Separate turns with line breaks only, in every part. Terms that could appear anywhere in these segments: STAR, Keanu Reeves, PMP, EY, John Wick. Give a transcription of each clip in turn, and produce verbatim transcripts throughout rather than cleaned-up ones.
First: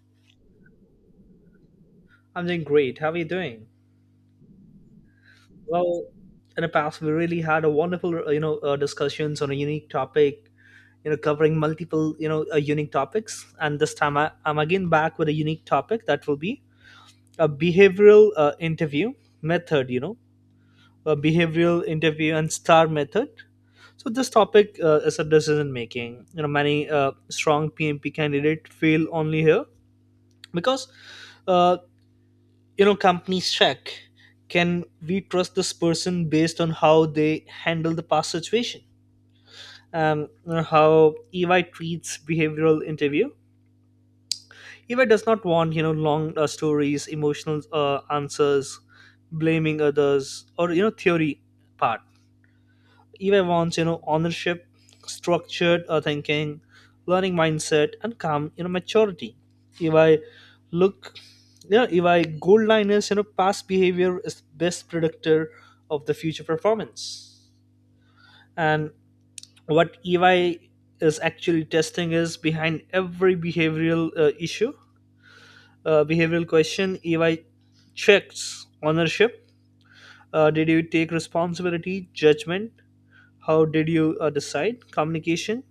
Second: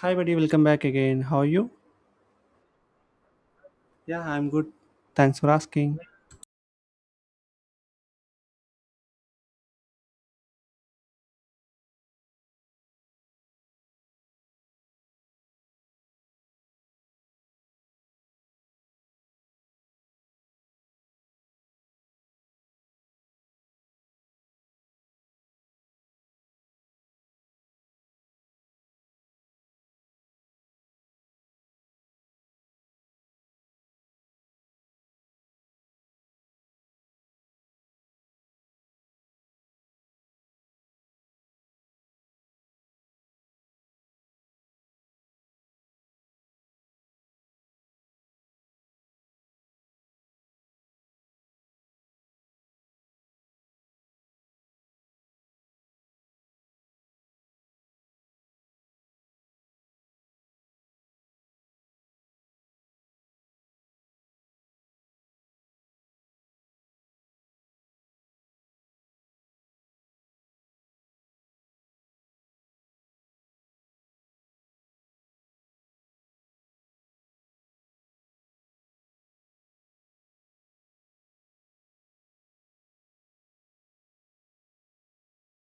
Hi, buddy. Welcome back again. How are you?
I'm doing great. How are you doing?
Yeah, I'm good. Thanks for asking.
Well, in the past, we really had a wonderful, uh, you know, uh, discussions on a unique topic, you know, covering multiple, you know, uh, unique topics. And this time, I, I'm again back with a unique topic that will be a behavioral uh, interview method, you know, a behavioral interview and star method. So this topic uh, is a decision making. You know, many uh, strong P M P candidate fail only here because uh, you know companies check, can we trust this person based on how they handle the past situation? Um, you know, how ey treats behavioral interview. Ey does not want you know long uh, stories, emotional uh, answers, blaming others, or you know theory part. Eva wants, you know, ownership, structured uh, thinking, learning mindset, and calm, you know, maturity. If I look, you know, if I gold line is, you know, past behavior is best predictor of the future performance. And what E Y is actually testing is, behind every behavioral uh, issue, uh, behavioral question, E Y checks ownership. Uh, did you take responsibility, judgment? How did you uh, decide? Communication,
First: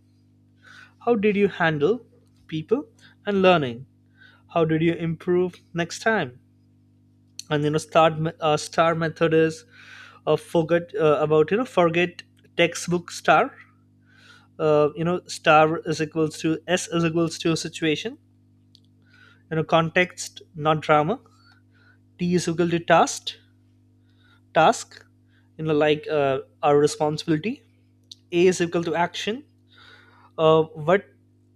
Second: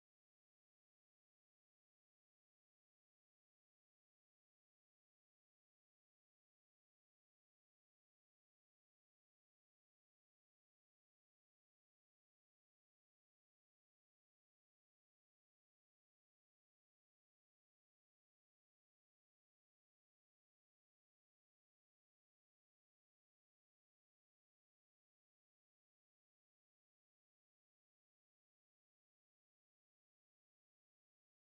how did you handle people and learning? How did you improve next time? And you know, start uh, star method is, uh, forget uh, about you know forget textbook star. Uh, you know, Star is equals to S is equals to situation. You know, context not drama. T is equal to task task. You know, like uh, our responsibility. A is equal to action. Uh, what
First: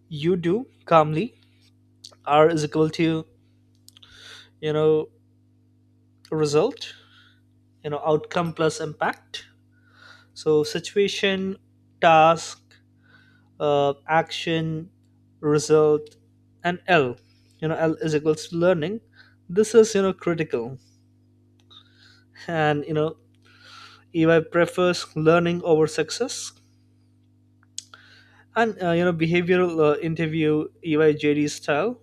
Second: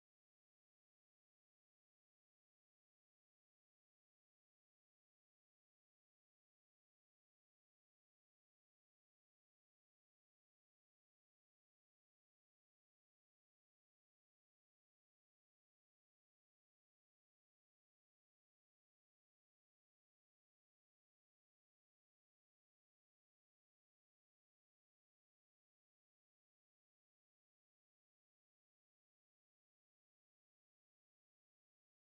you do calmly. R is equal to you know result, you know outcome plus impact. So situation, task, uh, action, result, and l, you know l is equals to learning. This is you know critical, and you know ey prefers learning over success. And uh, you know behavioral uh, interview ey jd style,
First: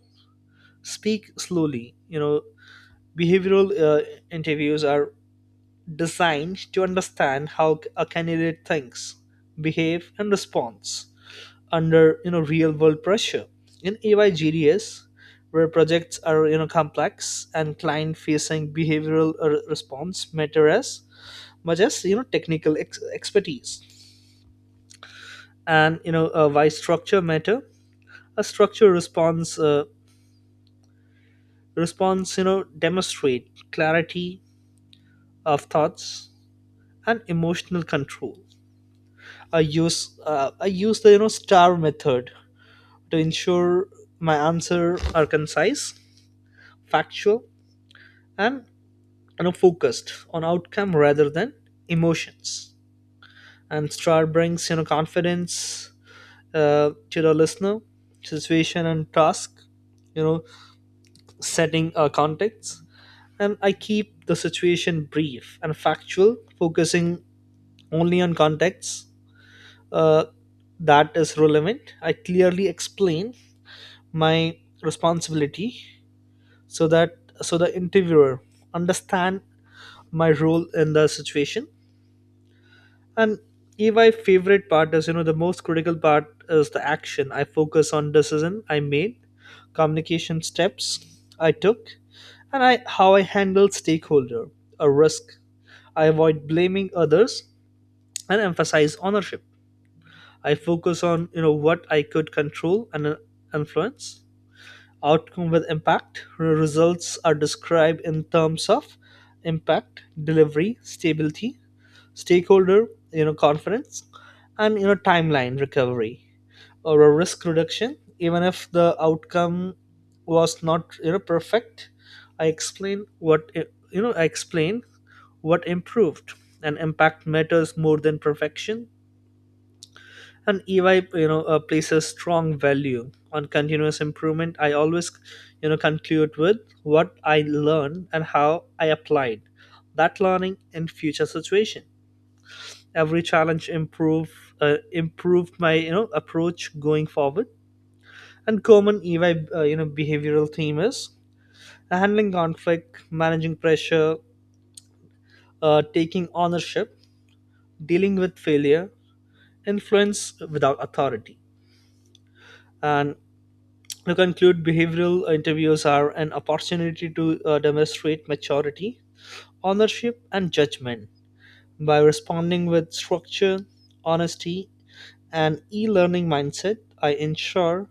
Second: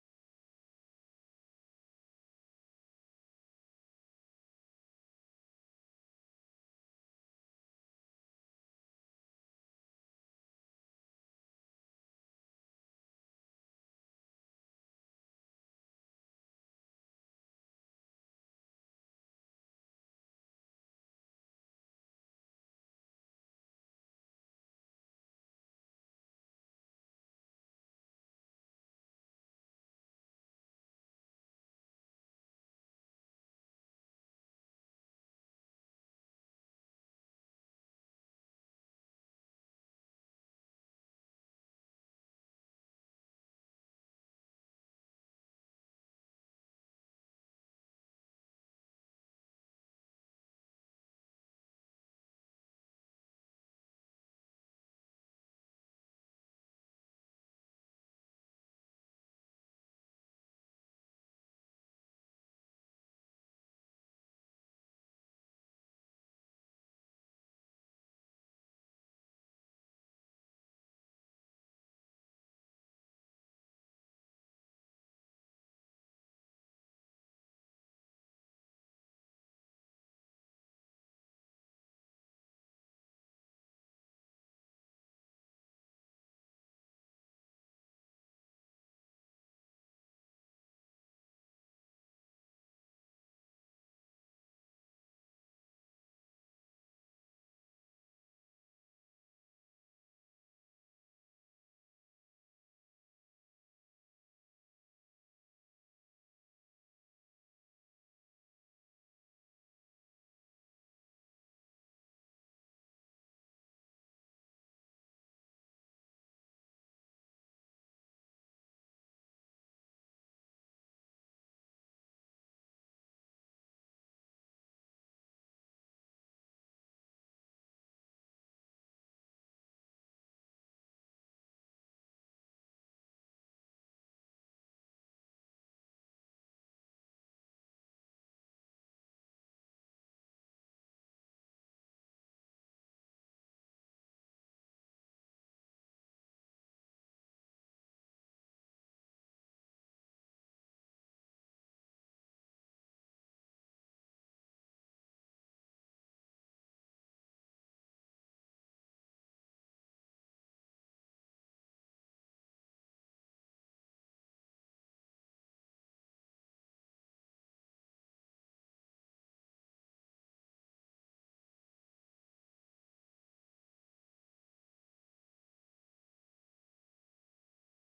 speak slowly. You know behavioral uh, interviews are designed to understand how a candidate thinks, behave, and responds under you know real world pressure in A Y G D S, where projects are you know complex and client facing. Behavioral uh, response matter as much as you know technical ex- expertise. And you know uh, why structure matter? A structure response uh, response you know demonstrate clarity of thoughts and emotional control. I use uh, i use the you know star method to ensure my answer are concise, factual, and you know focused on outcome rather than emotions. And star brings you know confidence uh, to the listener. Situation and task, you know setting uh, context. And I keep the situation brief and factual, focusing only on context uh, that is relevant. I clearly explain my responsibility, so that so the interviewer understand my role in the situation. And my favorite part is, you know, the most critical part is the action. I focus on decision I made, communication steps I took, and I how I handle stakeholder, a risk. I avoid blaming others and emphasize ownership. I focus on you know what I could control and uh, influence. Outcome with impact. Results are described in terms of impact, delivery, stability, stakeholder you know conference, and you know timeline recovery, or a risk reduction. Even if the outcome was not you know perfect, i explained what you know i explained what improved, and impact matters more than perfection. And ey you know uh, places strong value on continuous improvement. I always you know conclude with what I learned and how I applied that learning in future situation. Every challenge improve uh, improved my you know approach going forward. And common ey uh, you know behavioral theme is handling conflict, managing pressure, uh, taking ownership, dealing with failure, influence without authority. And to conclude, behavioral interviews are an opportunity to uh, demonstrate maturity, ownership, and judgment. By responding with structure, honesty, and e-learning mindset, I ensure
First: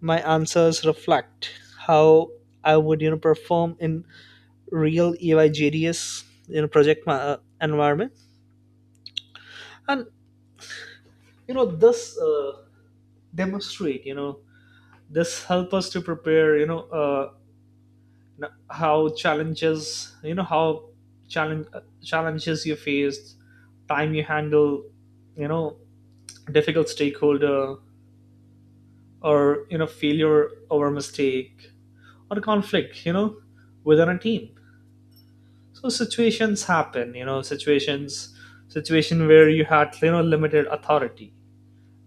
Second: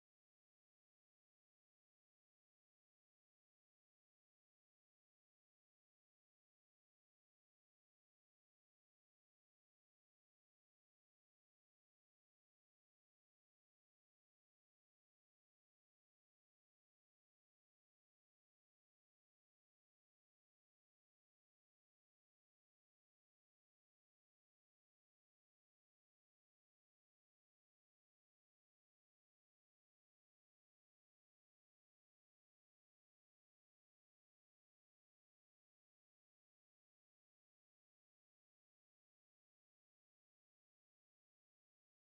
my answers reflect how I would you know perform in real E Y J D S you know project ma- uh, environment. And you know this uh, demonstrate, you know this help us to prepare, you know uh, n- how challenges, you know how challenge uh, challenges you faced, time you handle, you know difficult stakeholder, or you know failure over mistake, or conflict you know within a team. So situations happen, you know situations situation where you had you know limited authority.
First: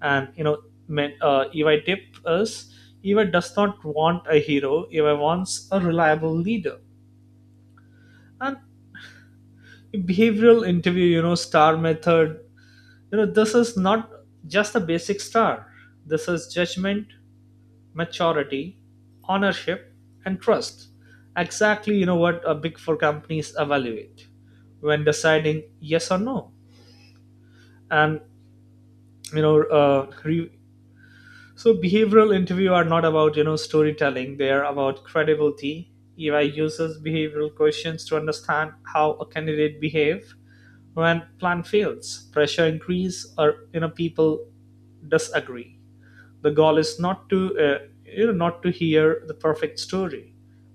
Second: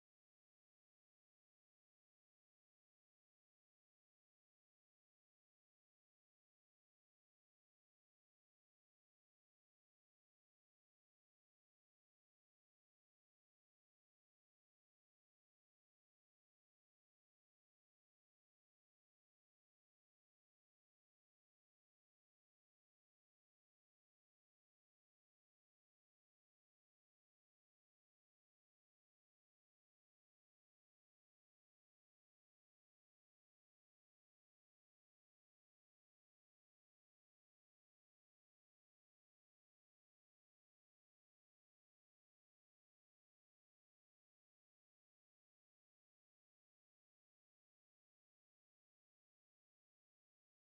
And you know men, uh, eva tip is, eva does not want a hero, eva wants a reliable leader. And behavioral interview, you know star method, you know this is not just a basic star. This is judgment, maturity, ownership, and trust. Exactly you know what a big four companies evaluate when deciding yes or no. And you know uh, re- so behavioral interview are not about you know storytelling, they are about credibility. Ei uses behavioral questions to understand how a candidate behave when plan fails, pressure increase, or you know people disagree. The goal is not to uh, you know not to hear the perfect story,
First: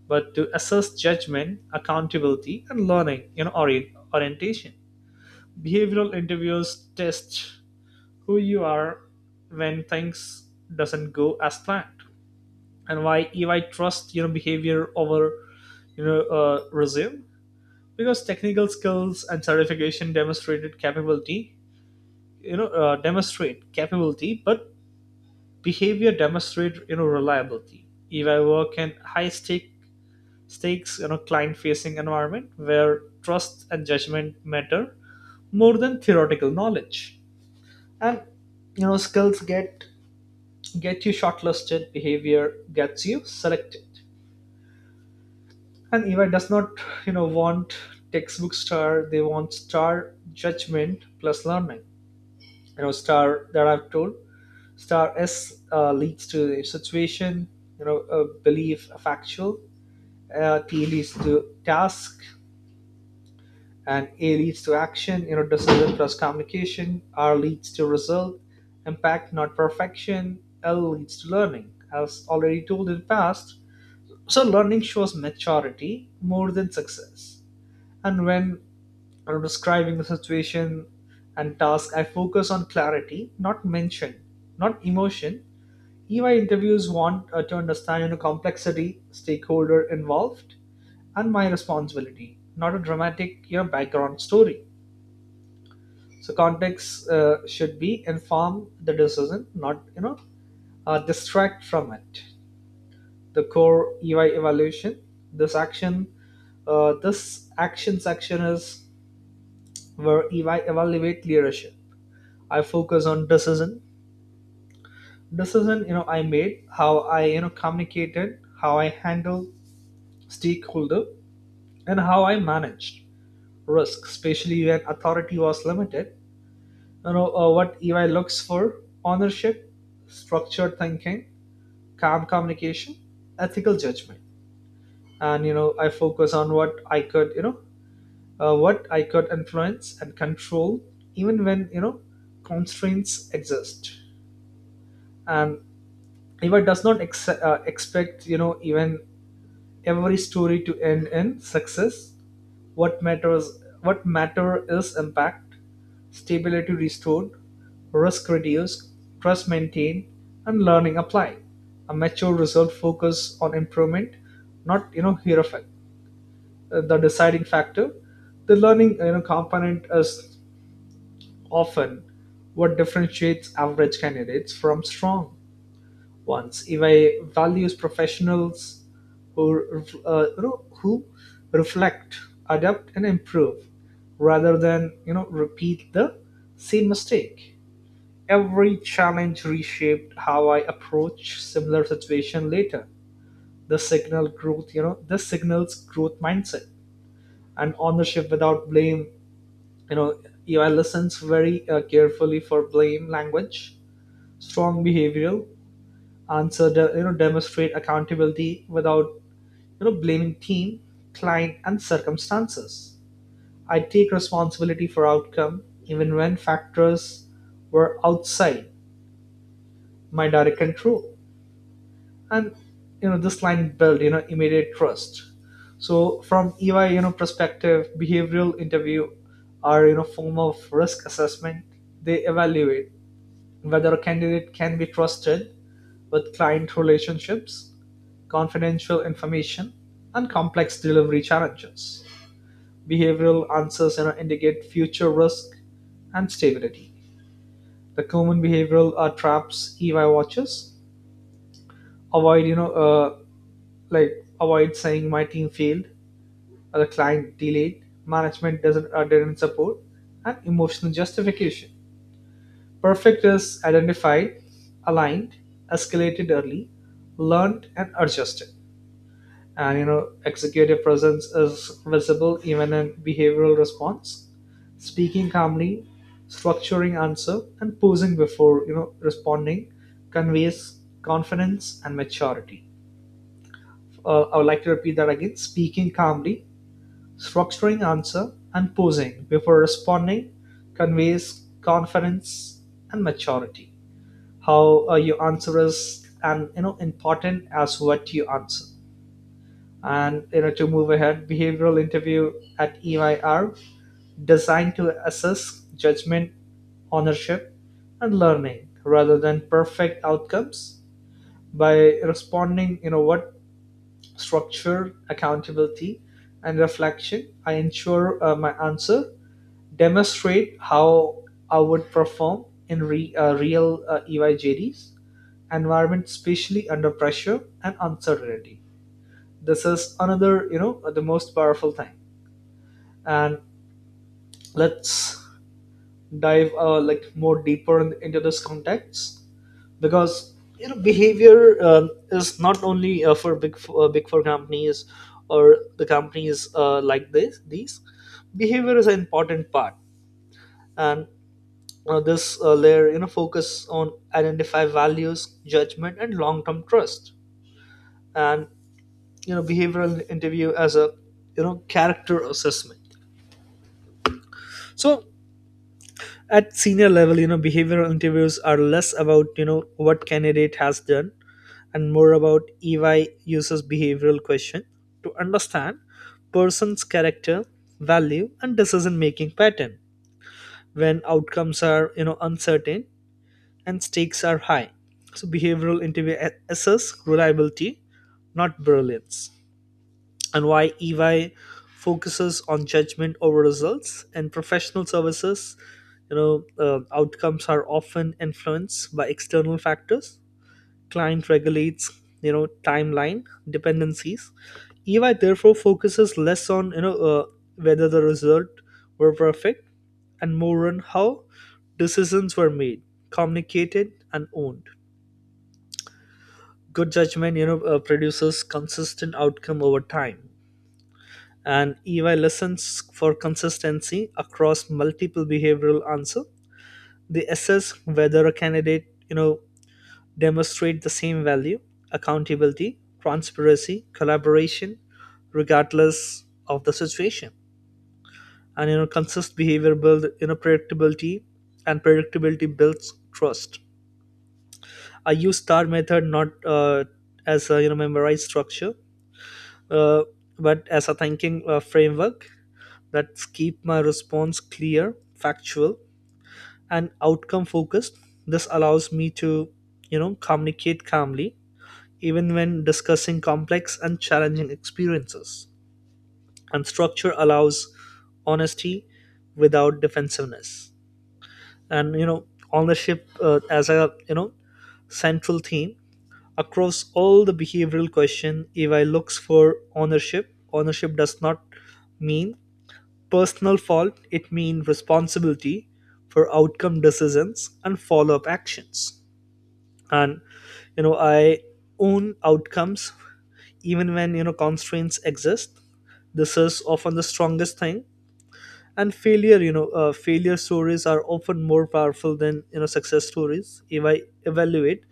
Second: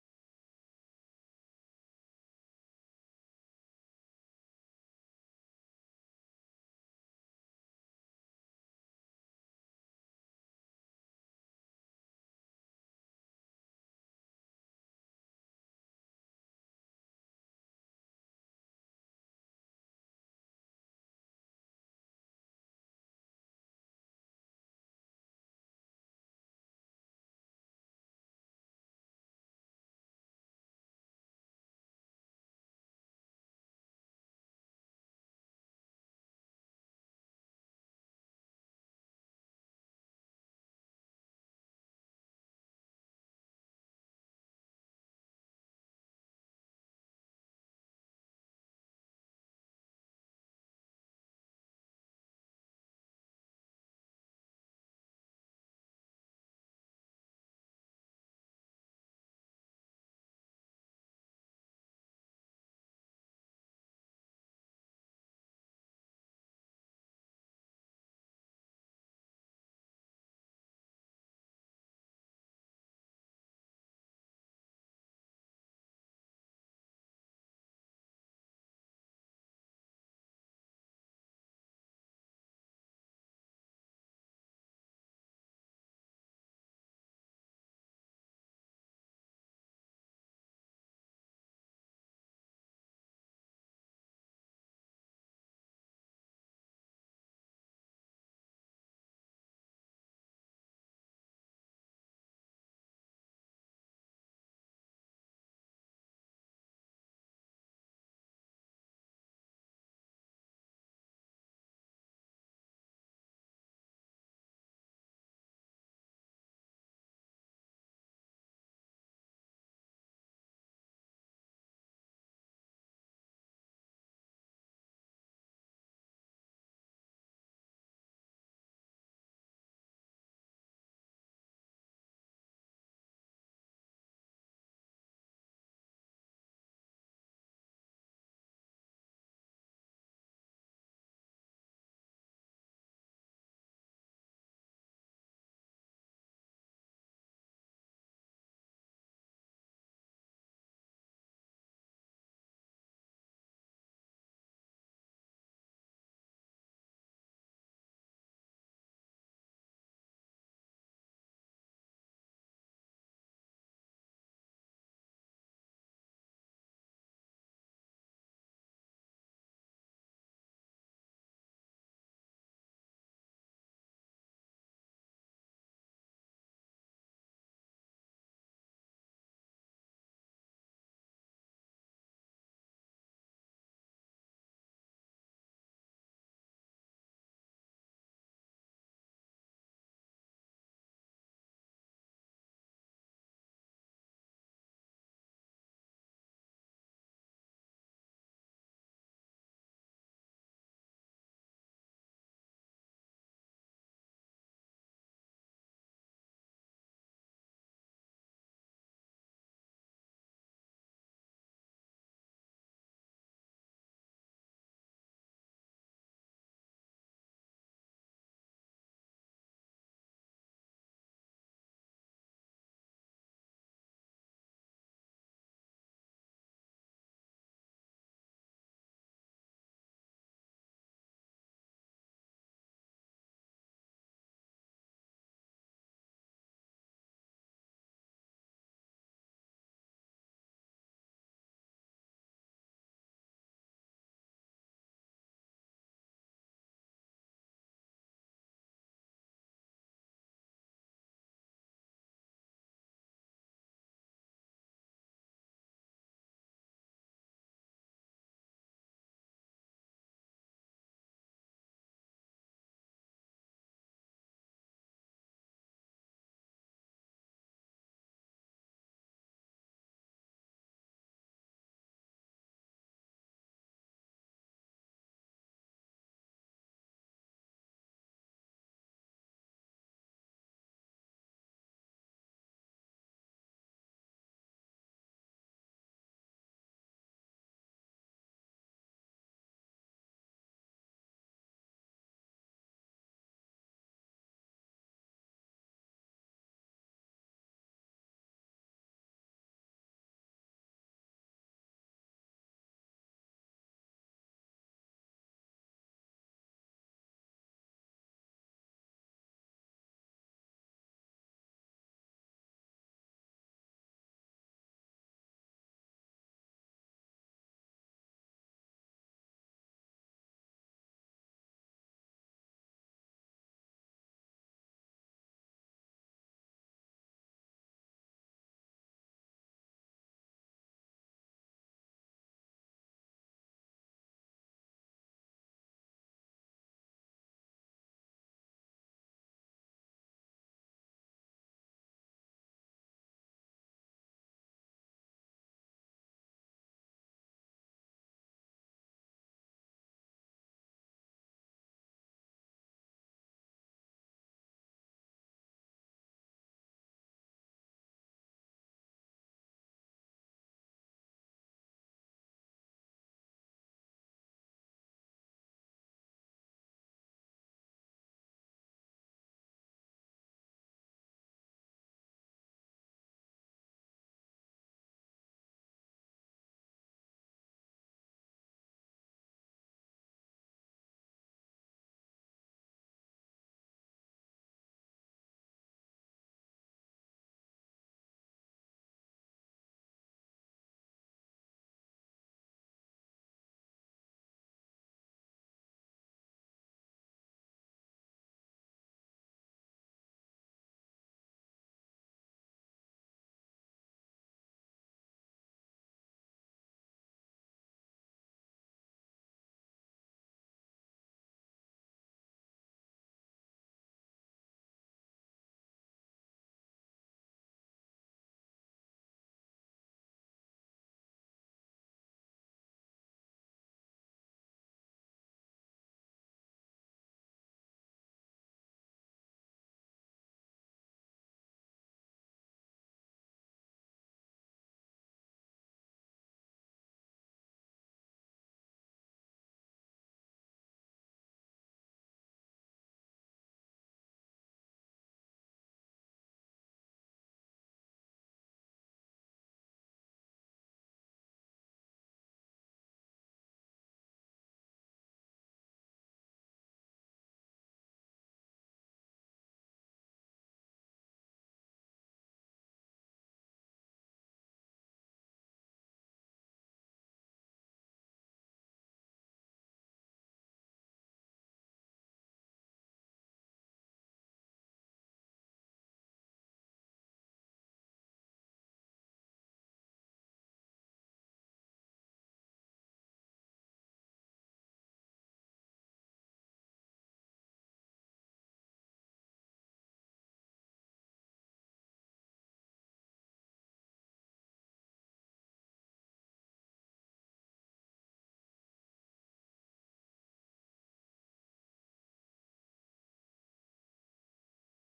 but to assess judgment, accountability, and learning, you know orient- orientation. Behavioral interviews test who you are when things doesn't go as planned, and why if I trust you know behavior over you know uh, resume. Because technical skills and certification demonstrated capability, you know uh, demonstrate capability, but behavior demonstrate you know reliability if I work in high stake stakes you know client facing environment where trust and judgment matter more than theoretical knowledge. And you know skills get get you shortlisted, behavior gets you selected. And eva does not you know want textbook star, they want star judgment plus learning. you know Star that I've told, star s, uh, leads to a situation, you know a belief, a factual. Uh, t leads to task, and a leads to action, you know decision plus communication. R leads to result, impact not perfection. L leads to learning, as already told in the past. So learning shows maturity more than success. And when I'm describing the situation and task, I focus on clarity, not mention, not emotion. E Y interviews want uh, to understand you know, complexity, stakeholder involved, and my responsibility, not a dramatic you know, background story. So context uh, should be inform the decision, not you know uh, distract from it. The core E Y evaluation. This action, uh, this action section is where E Y evaluate leadership. I focus on decision, decision you know I made, how I you know communicated, how I handled stakeholder, and how I managed risk, especially when authority was limited. You know uh, what E Y looks for: ownership, structured thinking, calm communication, ethical judgment. And you know I focus on what I could you know uh, what I could influence and control, even when you know constraints exist. And eva does not ex- uh, expect, you know even every story to end in success. What matters, what matter is impact, stability restored, risk reduced, trust maintained, and learning applied. A mature result focus on improvement, not you know hero effect. Uh, The deciding factor, the learning you know component is often what differentiates average candidates from strong ones. Evaluates values professionals who, uh, you know, who reflect, adapt, and improve rather than you know repeat the same mistake. Every challenge reshaped how I approach similar situation later. The signal growth, you know, this signals growth mindset and ownership without blame. You know, E I listens very uh, carefully for blame language. Strong behavioral answer de- you know demonstrate accountability without you know blaming team, client, and circumstances. I take responsibility for outcome even when factors were outside my direct control. And you know this line built you know immediate trust. So from ey you know perspective, behavioral interview are you know form of risk assessment. They evaluate whether a candidate can be trusted with client relationships, confidential information, and complex delivery challenges. Behavioral answers indicate future risk and stability. The common behavioral uh, traps E Y watches avoid, you know, uh, like avoid saying my team failed, or the client delayed, management doesn't uh, didn't support, and emotional justification. Perfect is identified, aligned, escalated early, learned, and adjusted. And you know, executive presence is visible even in behavioral response, speaking calmly, structuring answer, and pausing before you know responding conveys confidence and maturity. Uh, I would like to repeat that again: speaking calmly, structuring answer, and pausing before responding conveys confidence and maturity. How uh, you answer is and you know important as what you answer, and you know to move ahead behavioral interview at E Y R designed to assess judgment, ownership, and learning rather than perfect outcomes. By responding you know what structure accountability and reflection, I ensure uh, my answer demonstrate how I would perform in re, uh, real uh, eyjds environment, especially under pressure and uncertainty. This is another you know the most powerful thing. And let's dive uh, like more deeper in- into this context, because you know behavior um, is not only uh, for big f- uh, big four companies or the companies uh, like this these. Behavior is an important part. And uh, this uh, layer you know focus on identify values, judgment, and long term trust. And you know behavioral interview as a you know character assessment. So at senior level, you know behavioral interviews are less about you know what candidate has done, and more about EY uses behavioral question to understand person's character, value, and decision making pattern when outcomes are you know uncertain and stakes are high. So behavioral interview a- assess reliability, not brilliance. And why E Y focuses on judgment over results and professional services. You know, uh, outcomes are often influenced by external factors. Client regulates, you know, timeline dependencies. E Y therefore focuses less on you know uh, whether the result were perfect, and more on how decisions were made, communicated, and owned. Good judgment, you know, uh, produces consistent outcome over time, and E Y listens for consistency across multiple behavioral answer. They assess whether a candidate, you know, demonstrate the same value, accountability, transparency, collaboration, regardless of the situation. And you know, consist behavior build you know predictability, and predictability builds trust. I use star method not uh, as a you know memorized structure, uh, but as a thinking uh, framework that keep my response clear, factual, and outcome focused. This allows me to, you know, communicate calmly even when discussing complex and challenging experiences. And structure allows honesty without defensiveness. And you know, ownership uh, as a you know central theme across all the behavioral question. If I looks for ownership, ownership does not mean personal fault, it means responsibility for outcome decisions and follow up actions. And you know, I own outcomes even when you know constraints exist. This is often the strongest thing. And failure, you know, uh, failure stories are often more powerful than you know success stories. If I evaluate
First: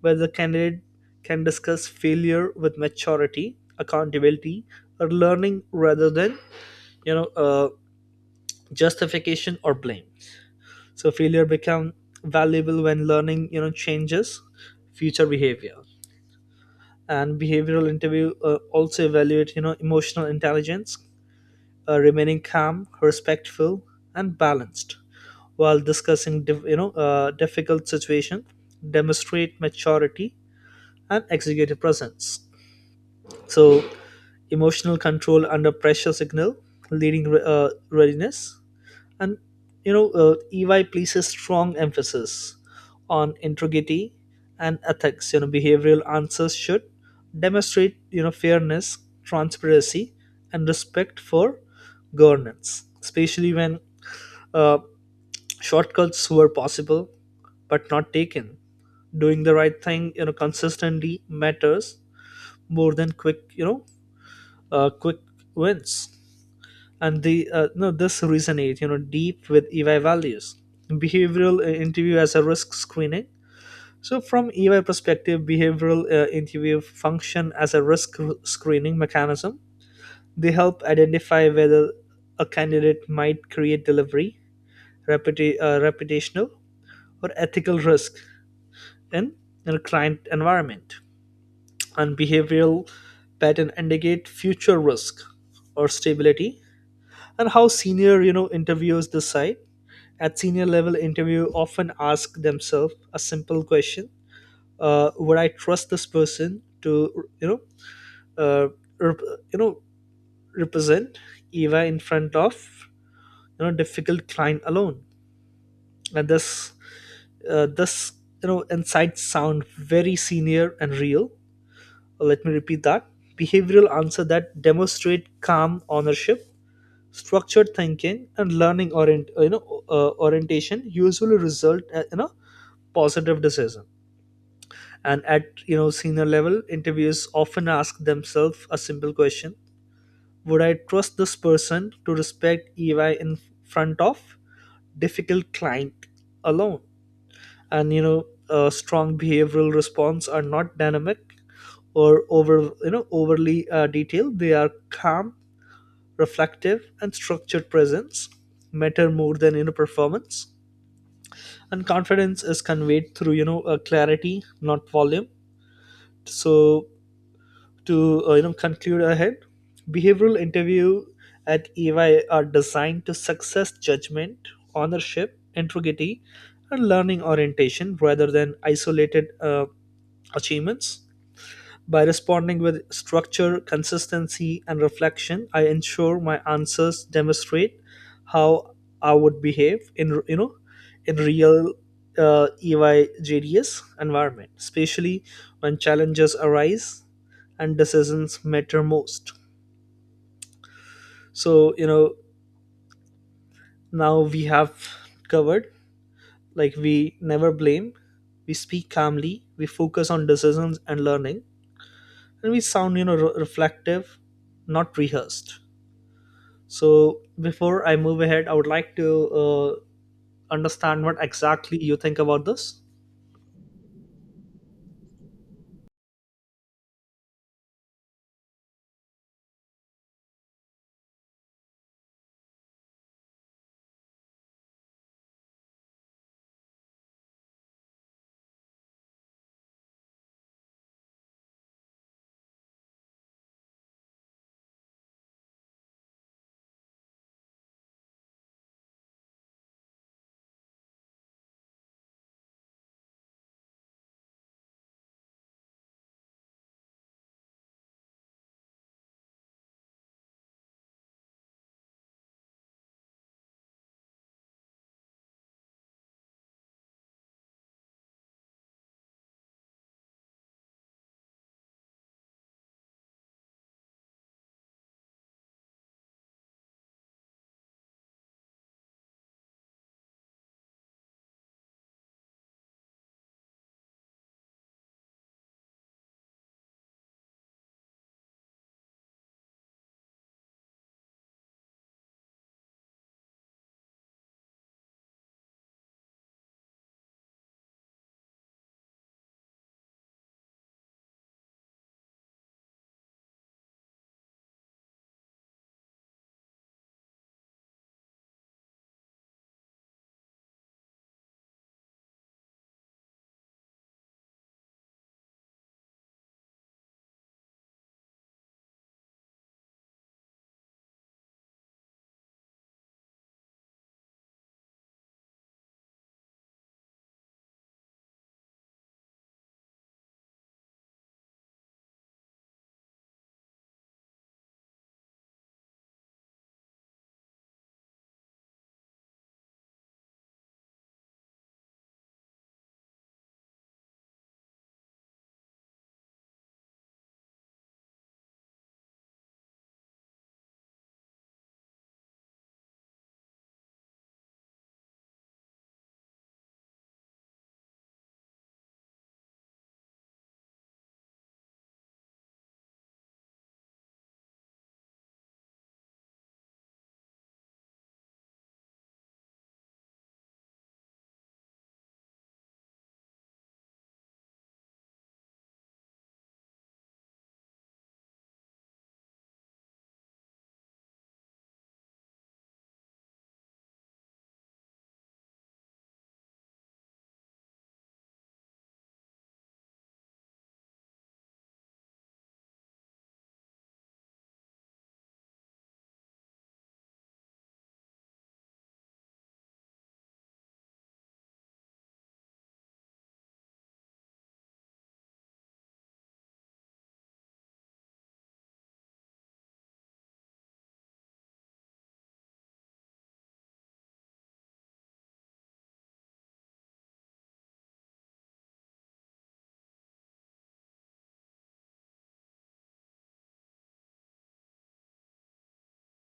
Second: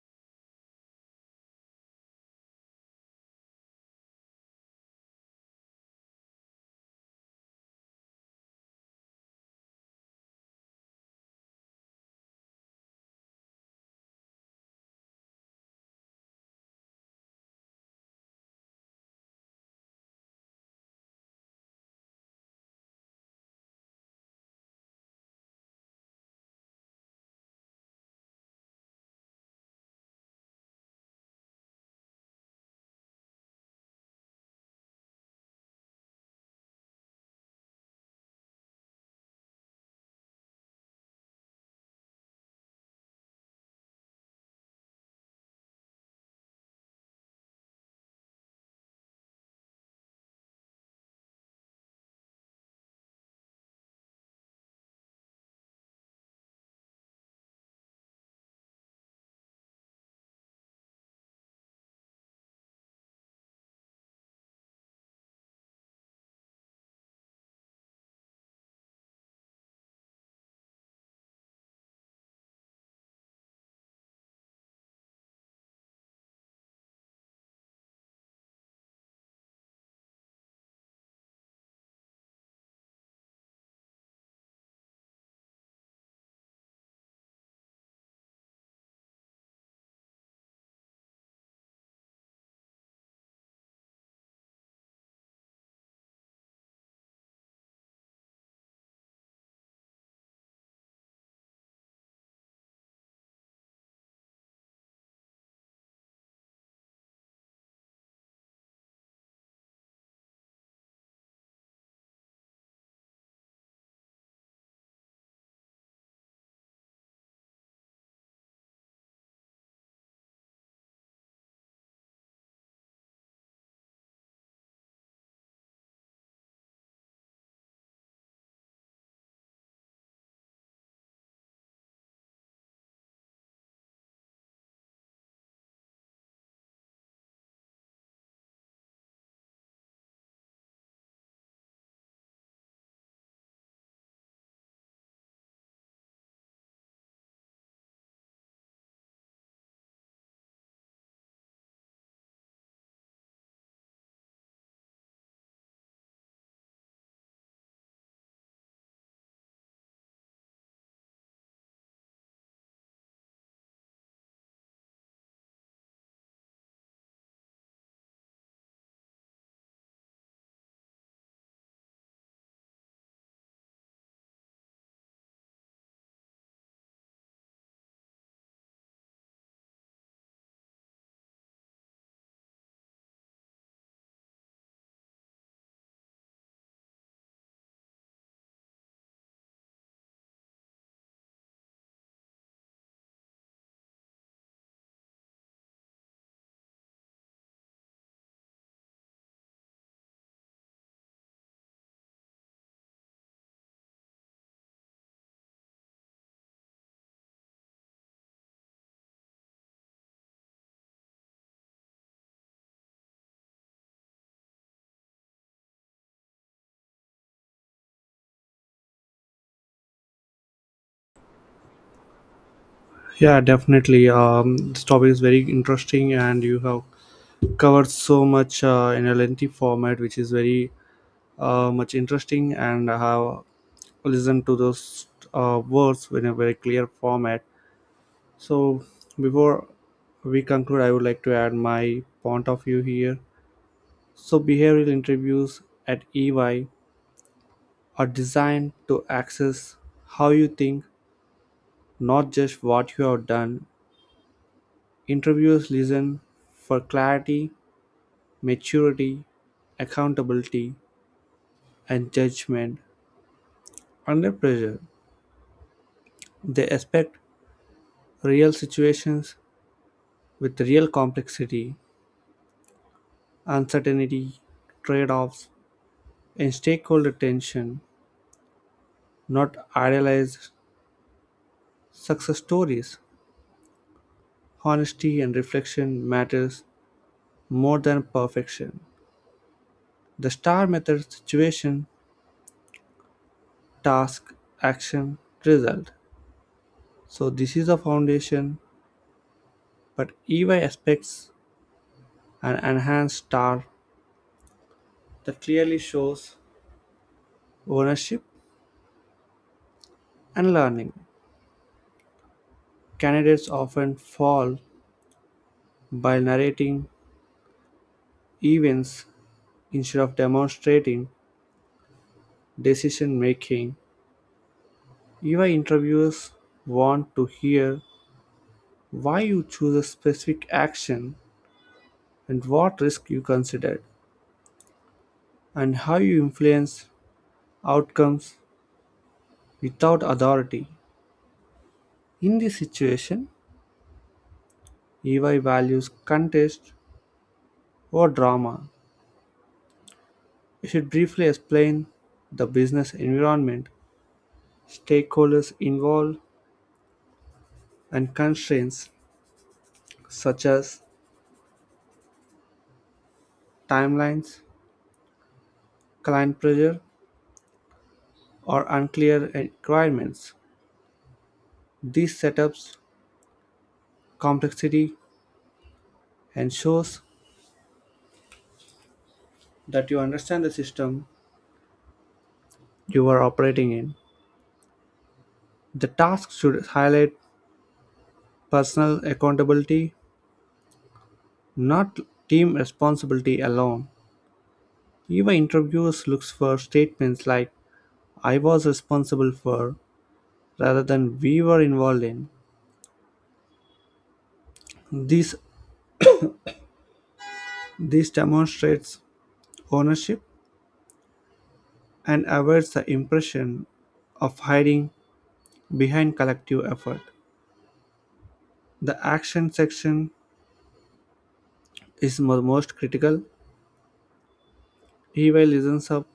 whether the candidate can discuss failure with maturity, accountability, or learning rather than you know uh, justification or blame. So failure become valuable when learning, you know, changes future behavior. And behavioral interview uh, also evaluate, you know, emotional intelligence, uh, remaining calm, respectful, and balanced while discussing, diff- you know, uh, difficult situation, demonstrate maturity and executive presence. So emotional control under pressure signal, leading re- uh, readiness. And you know, uh, E Y places strong emphasis on integrity and ethics. You know, behavioral answers should demonstrate you know fairness, transparency, and respect for governance, especially when uh, shortcuts were possible but not taken. Doing the right thing, you know, consistently matters more than quick, you know, uh, quick wins, and the uh, no this resonate you know deep with E Y values. Behavioral uh, interview as a risk screening. So from E Y perspective, behavioral uh, interview function as a risk r- screening mechanism. They help identify whether a candidate might create delivery, reputa- uh, reputational, or ethical risk in, in a client environment. And behavioral pattern indicate future risk or stability, and how senior you know interviewers decide at senior level interview often ask themselves a simple question: uh, would I trust this person to you know uh, rep- you know represent eva in front of you know difficult client alone. And this uh, this you know insights sound very senior and real. Let me repeat that behavioral answer that demonstrate calm ownership, structured thinking, and learning orient you know uh, orientation usually result uh, in a positive decision. And at you know senior level, interviewers often ask themselves a simple question: would I trust this person to respect EY in front of difficult client alone? And you know uh, strong behavioral response are not dynamic or over you know overly uh, detailed, they are calm, reflective, and structured. Presence matter more than you know performance, and confidence is conveyed through you know uh, clarity not volume. So to uh, you know conclude ahead, behavioral interview at EY are designed to success judgment, ownership, integrity, and learning orientation rather than isolated uh, achievements. By responding with structure, consistency, and reflection, I ensure my answers demonstrate how I would behave in you know in real uh, E Y J D S environment, especially when challenges arise and decisions matter most. So you know now we have covered, like we never blame, we speak calmly, we focus on decisions and learning, and we sound you know re- reflective not rehearsed. So before I move ahead, I would like to uh, understand what exactly you think about this.
Yeah, definitely. Um, this topic is very interesting, and you have covered so much uh, in a lengthy format, which is very uh, much interesting. And I have listened to those uh, words in a very clear format. So, before we conclude, I would like to add my point of view here. So, behavioral interviews at E Y are designed to access how you think, not just what you have done. Interviewers listen for clarity, maturity, accountability, and judgment. Under pressure, they expect real situations with real complexity, uncertainty, trade offs, and stakeholder tension, not idealized success stories. Honesty and reflection matters more than perfection. The S T A R method: situation, task, action, result. So this is a foundation, but E Y expects an enhanced star that clearly shows ownership and learning. Candidates often fall by narrating events instead of demonstrating decision making. E Y interviewers want to hear why you choose a specific action and what risk you considered and how you influence outcomes without authority. In this situation, E Y values contest or drama. You should briefly explain the business environment, stakeholders involved, and constraints such as timelines, client pressure, or unclear requirements. These setups complexity and shows that you understand the system you are operating in. The task should highlight personal accountability, not team responsibility alone. Even interviewers looks for statements like I was responsible for rather than we were involved in. This this demonstrates ownership and avoids the impression of hiding behind collective effort. The action section is mo- most critical. E Y listens up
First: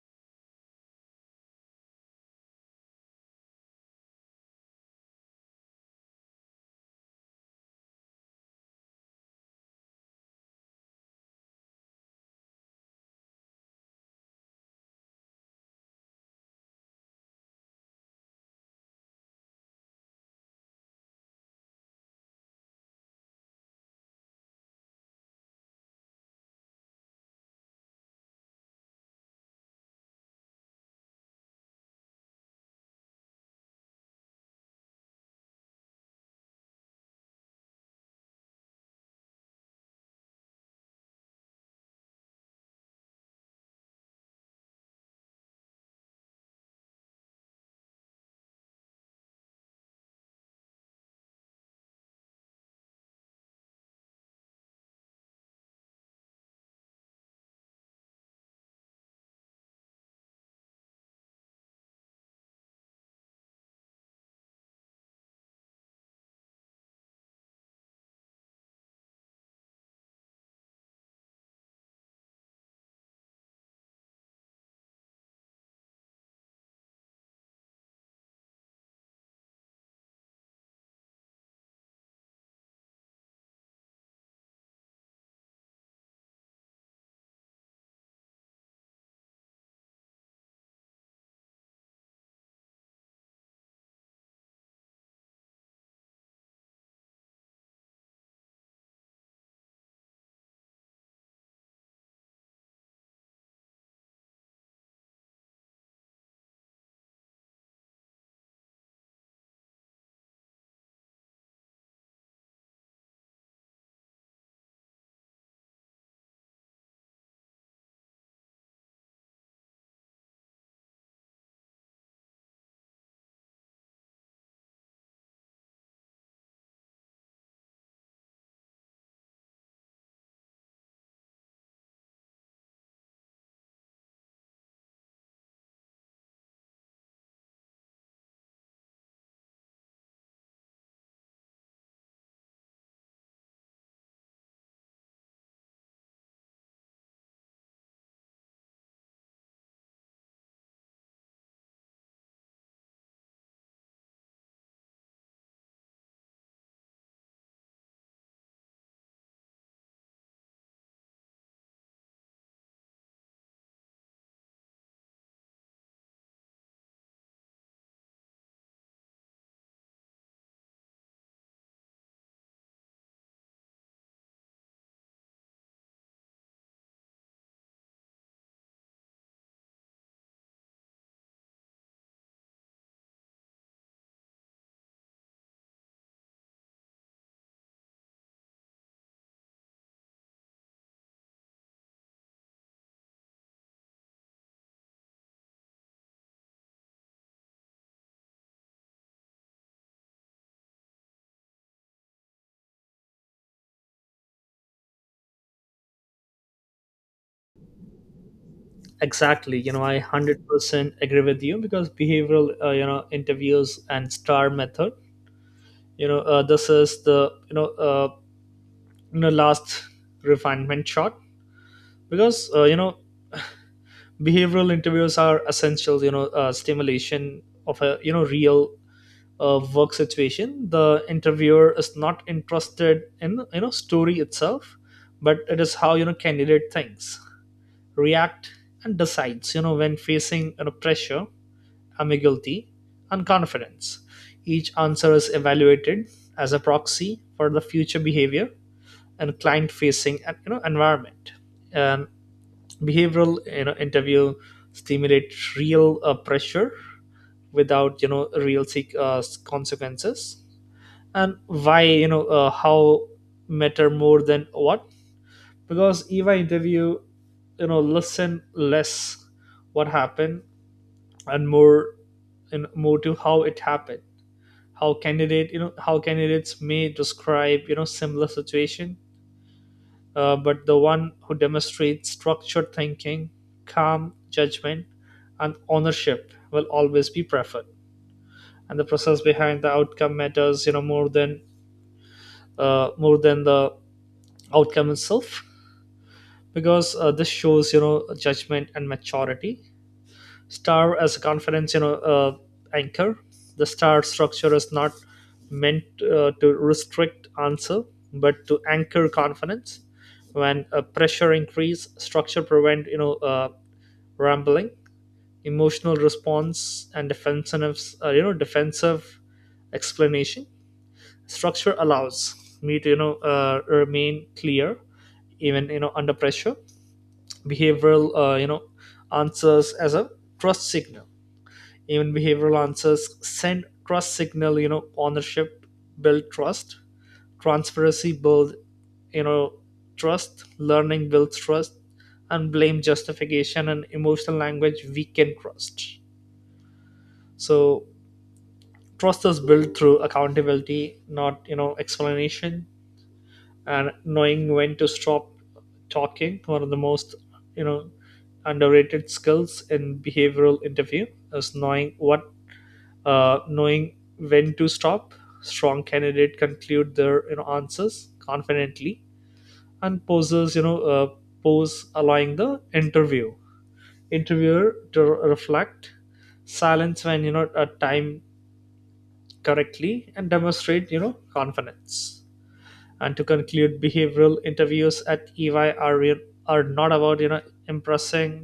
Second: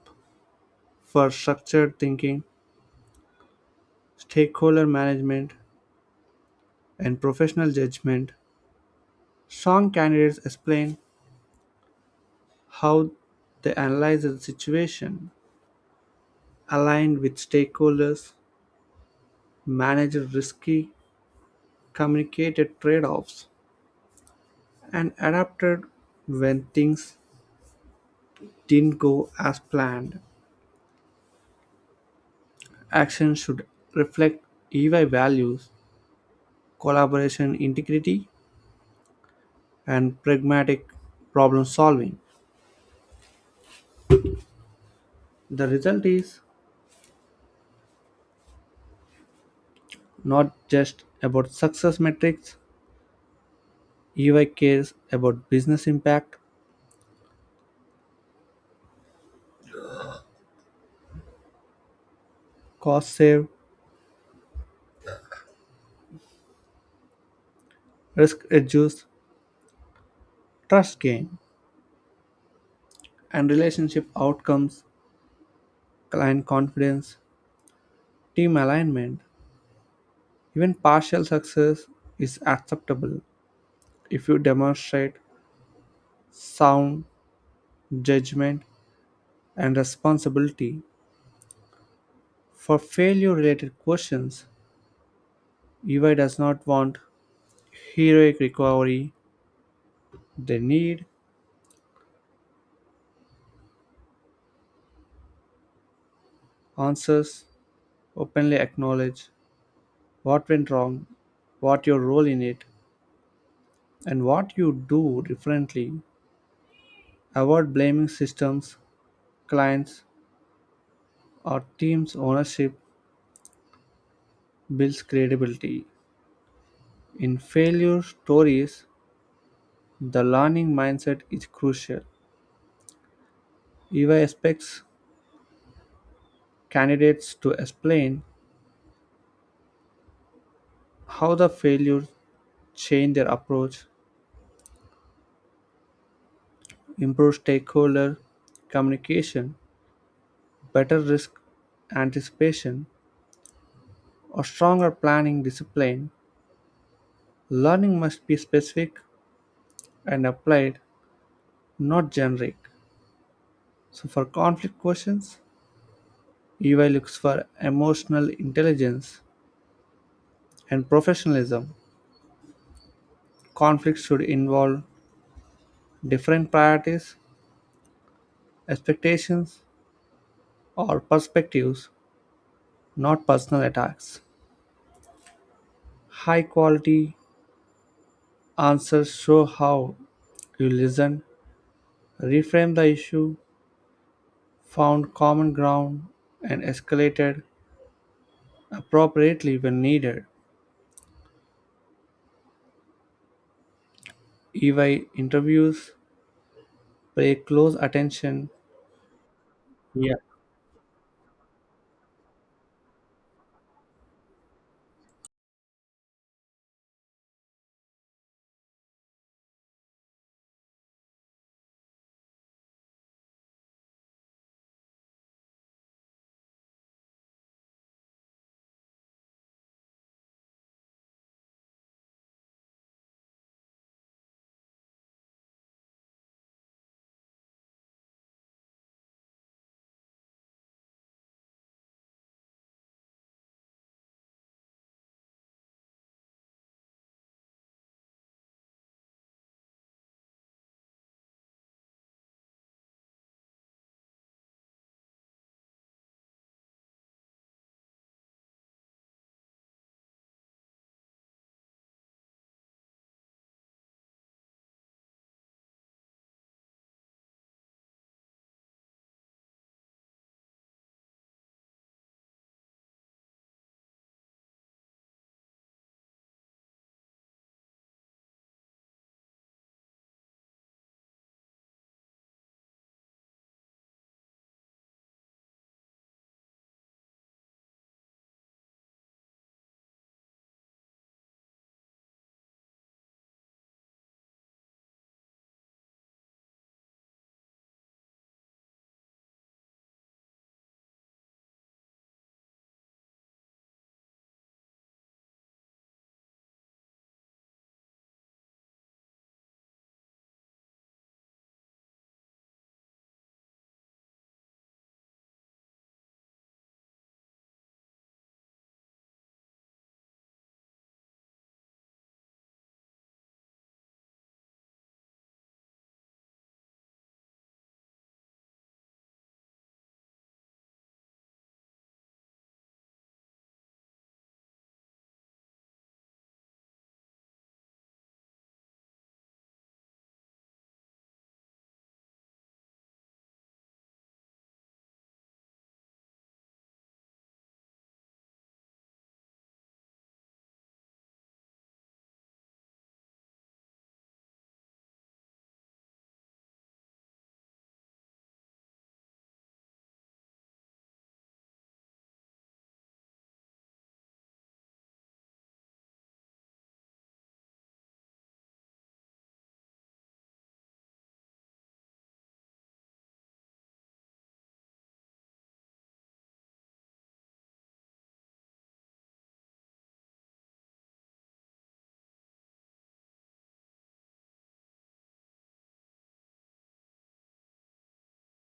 for structured thinking, stakeholder management, and professional judgment. Strong candidates explain how they analyze the situation, aligned with stakeholders, managed risky, communicated trade offs, and adapted when things didn't go as planned. Action should reflect E Y values, collaboration integrity, and pragmatic problem solving. The result is not just about success metrics, E Y cares about business impact, cost save, risk reduce, trust gain, and relationship outcomes, client confidence, team alignment. Even partial success is acceptable if you demonstrate sound judgment and responsibility. For failure related questions, E Y does not want heroic recovery. They need answers, openly acknowledge what went wrong, what your role in it, and what you do differently. Avoid blaming systems, clients, or teams' ownership builds credibility. In failure stories, the learning mindset is crucial. E Y expects candidates to explain how the failure changed their approach, improved stakeholder communication, better risk anticipation, or stronger planning discipline. Learning must be specific and applied, not generic. So, for conflict questions, E Y looks for emotional intelligence and professionalism. Conflicts should involve different priorities, expectations, or perspectives, not personal attacks. High quality answers show how you listened, reframed the issue, found common ground, and escalated appropriately when needed. E Y interviews pay close attention.
Exactly, you know I
Yeah.
one hundred percent agree with you, because behavioral uh, you know interviews and star method, you know uh, this is the you know uh, in a last refinement shot. Because uh, you know behavioral interviews are essential you know uh, stimulation of a you know real uh, work situation. The interviewer is not interested in you know story itself, but it is how you know candidate thinks, react, and decides you know when facing you know, pressure, ambiguity, and confidence. Each answer is evaluated as a proxy for the future behavior and client facing and you know environment. And behavioral you know interview stimulate real uh, pressure without you know real se- uh, consequences. And why you know uh, how matter more than what, because if I interview you know listen less what happened, and more and more to how it happened. How candidate you know how candidates may describe you know similar situation, uh, but the one who demonstrates structured thinking, calm judgment, and ownership will always be preferred. And the process behind the outcome matters, you know, more than uh, more than the outcome itself, because uh, this shows, you know, judgment and maturity. Star as a conference you know uh, anchor. The star structure is not meant uh, to restrict answer, but to anchor confidence. When a pressure increase, structure prevent you know uh, rambling, emotional response, and defensive uh, you know defensive explanation. Structure allows me to you know uh, remain clear even you know under pressure. Behavioral uh, you know answers as a trust signal. Even behavioral answers send trust signal. you know ownership build trust, transparency build you know trust, learning builds trust, and blame, justification, and emotional language weaken trust. So trust is built through accountability, not you know explanation. And knowing when to stop talking, one of the most you know underrated skills in behavioral interview is knowing what uh, knowing when to stop. Strong candidate conclude their you know answers confidently and poses you know uh, pose, allowing the interview interviewer to reflect. Silence when you know at time correctly and demonstrate you know confidence. And to conclude, behavioral interviews at EY are re- are not about you know impressing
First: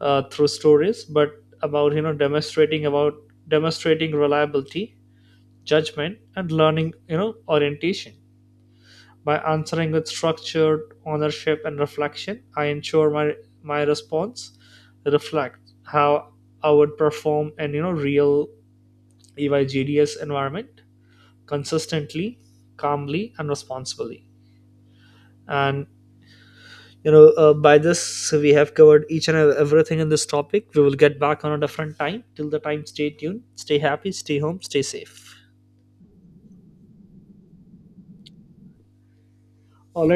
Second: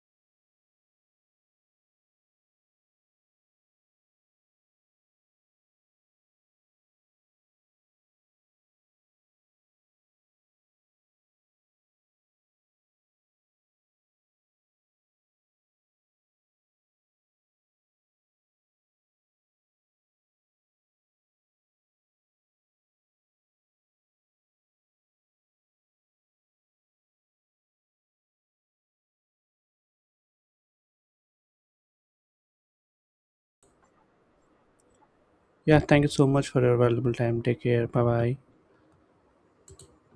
uh, through stories, but about you know demonstrating about demonstrating reliability, judgment, and learning you know orientation. By answering with structured ownership and reflection, I ensure my my response reflect how I would perform in you know real eyjds environment consistently, calmly, and responsibly. And you know uh, by this we have covered each and everything in this topic. We will get back on a different time. Till the time, stay tuned, stay happy, stay home, stay safe.
Yeah, thank you so much for your valuable time. Take care. Bye bye.
All right.